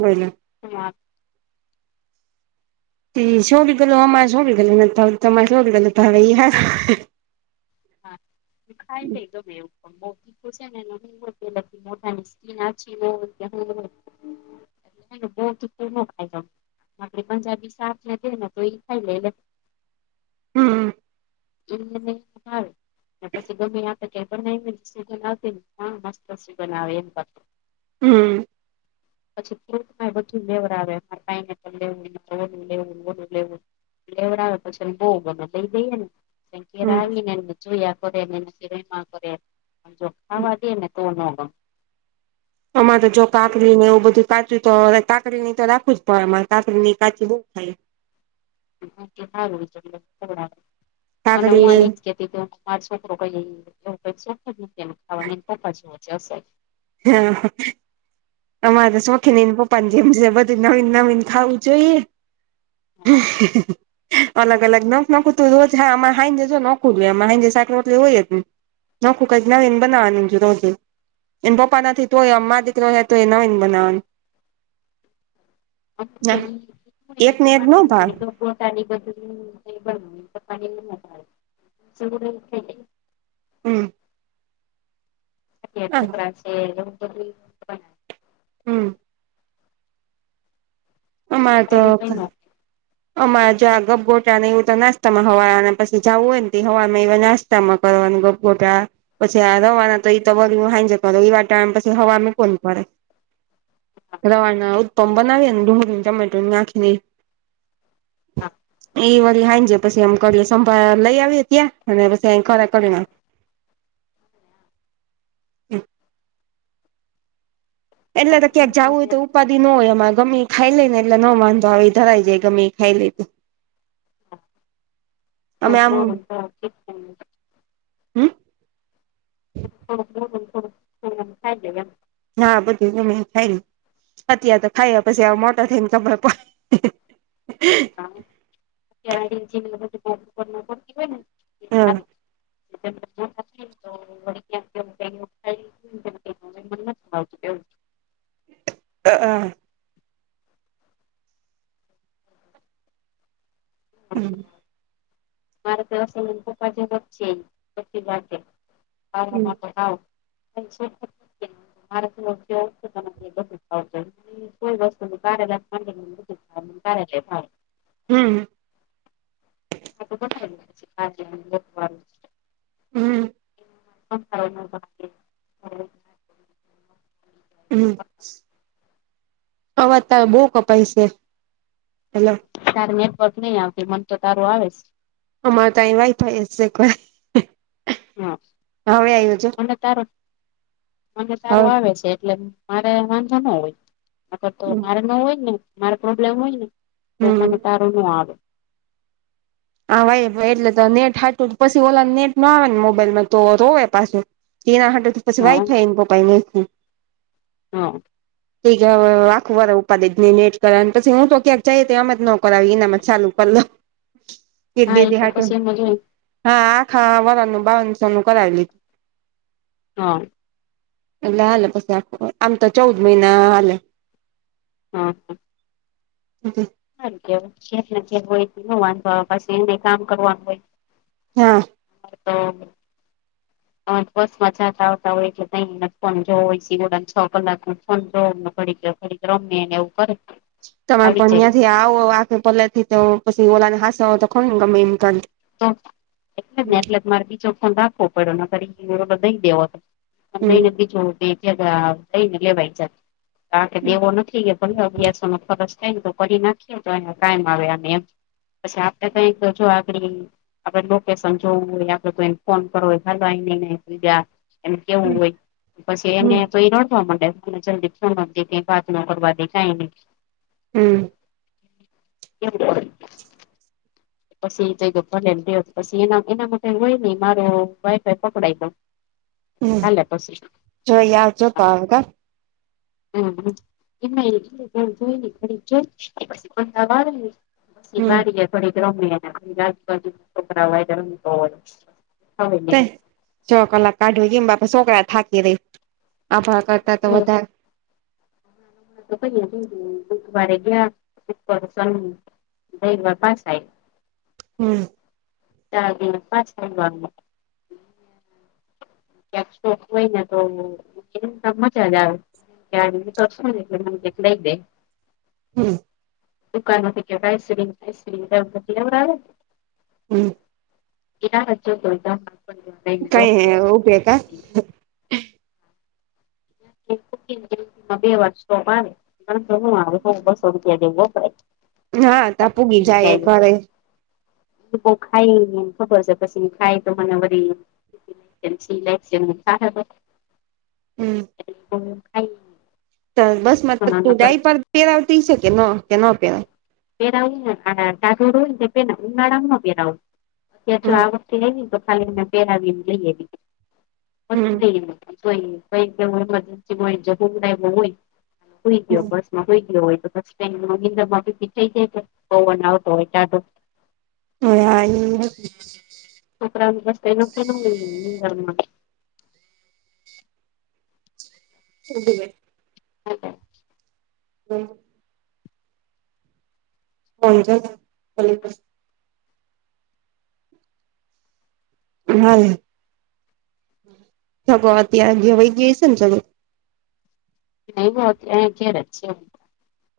બલો હા શો ભી ગ અમારે છો ભી ગ ન તોરે છો ભી ગ થ. હા ખાય છેઈ તો બેવું. [inaudible] બહ ન ફાયદો આપે પંજાબી સા ને તો એ ખાઈ લે એટલે હમ. એ હ [inaudible] શગ કેને હ મસ્ત સગના એમ [unintelligible] હમ. પછી ફ્રૂટ પણ બધું લેવરાવે પાઈનેપલ લેવું રે ઓડું લેવું ઓડું લેવું. લેવડ આવે પછીને બહુ મને લઈ દઈએ ને કે હમ આવી ને. જોયા કરે એ રમા કરે જો ખાવા દે ને તો ન ગ અમા તો જો કાકલી ને એવું બધું કાચું તો કાકડી ની તો રાખું જ પડે અરે કાકડી ની કાચું બઉુ ખાય. સારું છે મને કાકડી હું ચ કે [inaudible] છોકરો કહી શોખ જ નથી કે ખાવાનો આ છોકરો તો એના પપ્પા જેવો છે અસલ. હા અમારે શોખીને એને પપ્પા જેમ બધું નવીન નવીન ખાવું જોઈએ. હ અલગ અલગ નખ નખું તું રોજ હા અરે હાઈજે જો નખું હાઈે સાકટલી હોય જને નખું કઈક નાને બનાવવાની એને પપ્પા ના તોય અ દીકરી તો એનાન બનાવવાન. અ ના એક ને એક નો ભાવે [unintelligible] બોટાની બધલ બ તો પાણી સ થ [unintelligible] હમ [unintelligible] હમ અમાં તો અમા જં ગભગોટા ને એવું તો નાસ્તામાં હવા અને પછી જવું હોય ને હવામાં એ નાસ્તા ચ કરવાન ગપ ગોટ પછી આ રવાના તોઈ તો વાઈ જ કર વા ટમ પછી હવા મૂકો પડે. રવાના ઉત્પન્ન બનાવીએ ને ડુંગળીને ચમેટું નાખીને હા એ વળી હાઈ જે પછી એમ કરી સંભા લઈ આવીએ ત્યાં અને પછી ખરા કરીને. નાખીએ એટલે તો ક્યાંક જવું હોય તો ઉા ન હોય એમાં ગમે એ ખાઈ લે ને એટલે ન વાંધો આવી ધરાઈ જાય ગમે એ ખાઈ લે. તમે આમ હમ. [unintelligible] હા બધી થ અત્યારેાર તો ખાઈ પછી મોટો થઈને ખબ. અતતી હોયને [unintelligible] પડે બાને તો વળી ક્યાં [unintelligible] [unintelligible] અ અ હમ મારે તો અ પપ્પા જ જ છે પીવા માટે આવાવ મારેવ દખાવ કોઈ વસ્તુ ન કાર [unintelligible] હમ [unintelligible] હમ [unintelligible] હમ હવા ત બહ કપાય છે હેલો. તાર નેટવર્ક નહી આવતી મન તો તારું આવે છે. અમારે કઈ વાયફાઈ કો હા મને તારું મને હવે તારું આવે છે એટલે મારે વાંધા ન હોય અર તો મારે ન હોય ને મારે પ્રોબ્લેમ હોય ને તો હમ મને તારું નું આવે. હા ભાઈ એટલે તો નેટ હાટું પછી ઓલાને નેટ ના આવે ને મોબાઈલમાં તો રોવે પાછું. તેના હ પછી વાઈ હા થાય એને પપા એ. હમ [inaudible] આખું વાળ ઉપાડેજને નેટ કર પછી હું તો ક્યાંક જઈએ તો આમ જ ન કરાવી એનામત ચાલુ કરલો. હા એ તો પછી એમ જ હોય હા હા આખા વરણનું બાવનસો નું કરાવી લીધું. હા લ આલ પસ આમ તો ચૌદ મહિના આલ. હા હા હ કેને હોય ન વાંધો પછી એને કામ કરવાનું હોય. હા તો બસ માં જાતા આવતા હોય ત ફોન જો હોય સડા છ કલાક ન ફોન જો ઘડી. રમ્યને એવું કરે તમે પણ આવી જાય ત્યાંથી આવો આખે પલા થી તો પછી ઓલા ને હસ તો ખ ને ગમે એમ ક તો એટલે જ ને એટલે મારે બીજોખો રાખવો પડ્યોને ફરી દઈ દેવો હતો મંદઈ હમ નદી છોતીઈને લવાય છે કારા કે દેવો નથી કે ભલે અભ્યાસો ન ફરક કક તો કરી નાખીએ તો એને કાઈમ આવે એમ પછી આપડ કક જો આગડી આપડે લોકેશન જોવું હોય આપડે તો એ ફોન કરો હોય હાલઈજ એમ કેવું હમ હોય પછી એને હમ તો એ રોતવા માંડે અને જદીપ સમજે ક વા્ના કરવા દેખાય ન હમ એમ [unintelligible] પછી જઈ ગ લમ્યો પછી એના એના માટે હોય નહ મારો વાઈફ પકડઈ દઉ [inaudible] હ લ પસ હ જોઈ આવજો [unintelligible] તો [inaudible] હમ એને એ તૂયનેની પડીચ અ વાળ [unintelligible] પછી હમ વાડી થોડી રમે [unintelligible] ને રાજ કોકરા વાય છ કલાક કાઢો એમ બાપા છોકરા થાકી રહી આભ કરતા તો વધારે તો ભાઈયા દુખ બ ગયા સ [unintelligible] જૈ વા પા સાઈ હમ જ પા ટમ વા [unintelligible] ક્યાંકો હોય ને તો એજા જ આવે કેટલાઈે [unintelligible] હમ દુકાન માંથી કે આઈસકમ્રીમધી આવે [unintelligible] હમ કનાવચ કોલતા કઈ ઉભે કા [unintelligible] ક બે વાર સોપ આવે શું આવે તો બસો રૂપિયા જેવું વપરાય હા ત પૂગી જાય એક વાર પ ખાય ફજબસને ખાય તો મને વ જેશ લલે જ મુખ હવે હમ થ [unintelligible] બસ માં તું ડાયપ પહેરાવતી છે કે ન કે ન પહેરા પહેરાવું નેાઢોડું પ ઉનાળામાં પહેરાવું તં કલ્યાણ હમ પરા આવી્યમ લ એવી એ જોઈ કઈ હમ મરજન્સી હોય જવું એ હોયઈ ગયો બસ [unintelligible] મ હમ હો તો શ મ [unintelligible] છે બનાવતોટાઢો [unintelligible] હ [unintelligible] અરા રસ્ એનો કેમાં [unintelligible] એ [unintelligible] હા [unintelligible] હ [unintelligible] [inaudible] હા સગ ત્યાં જવાઈ ગય છે ને સગ ન બ કેરે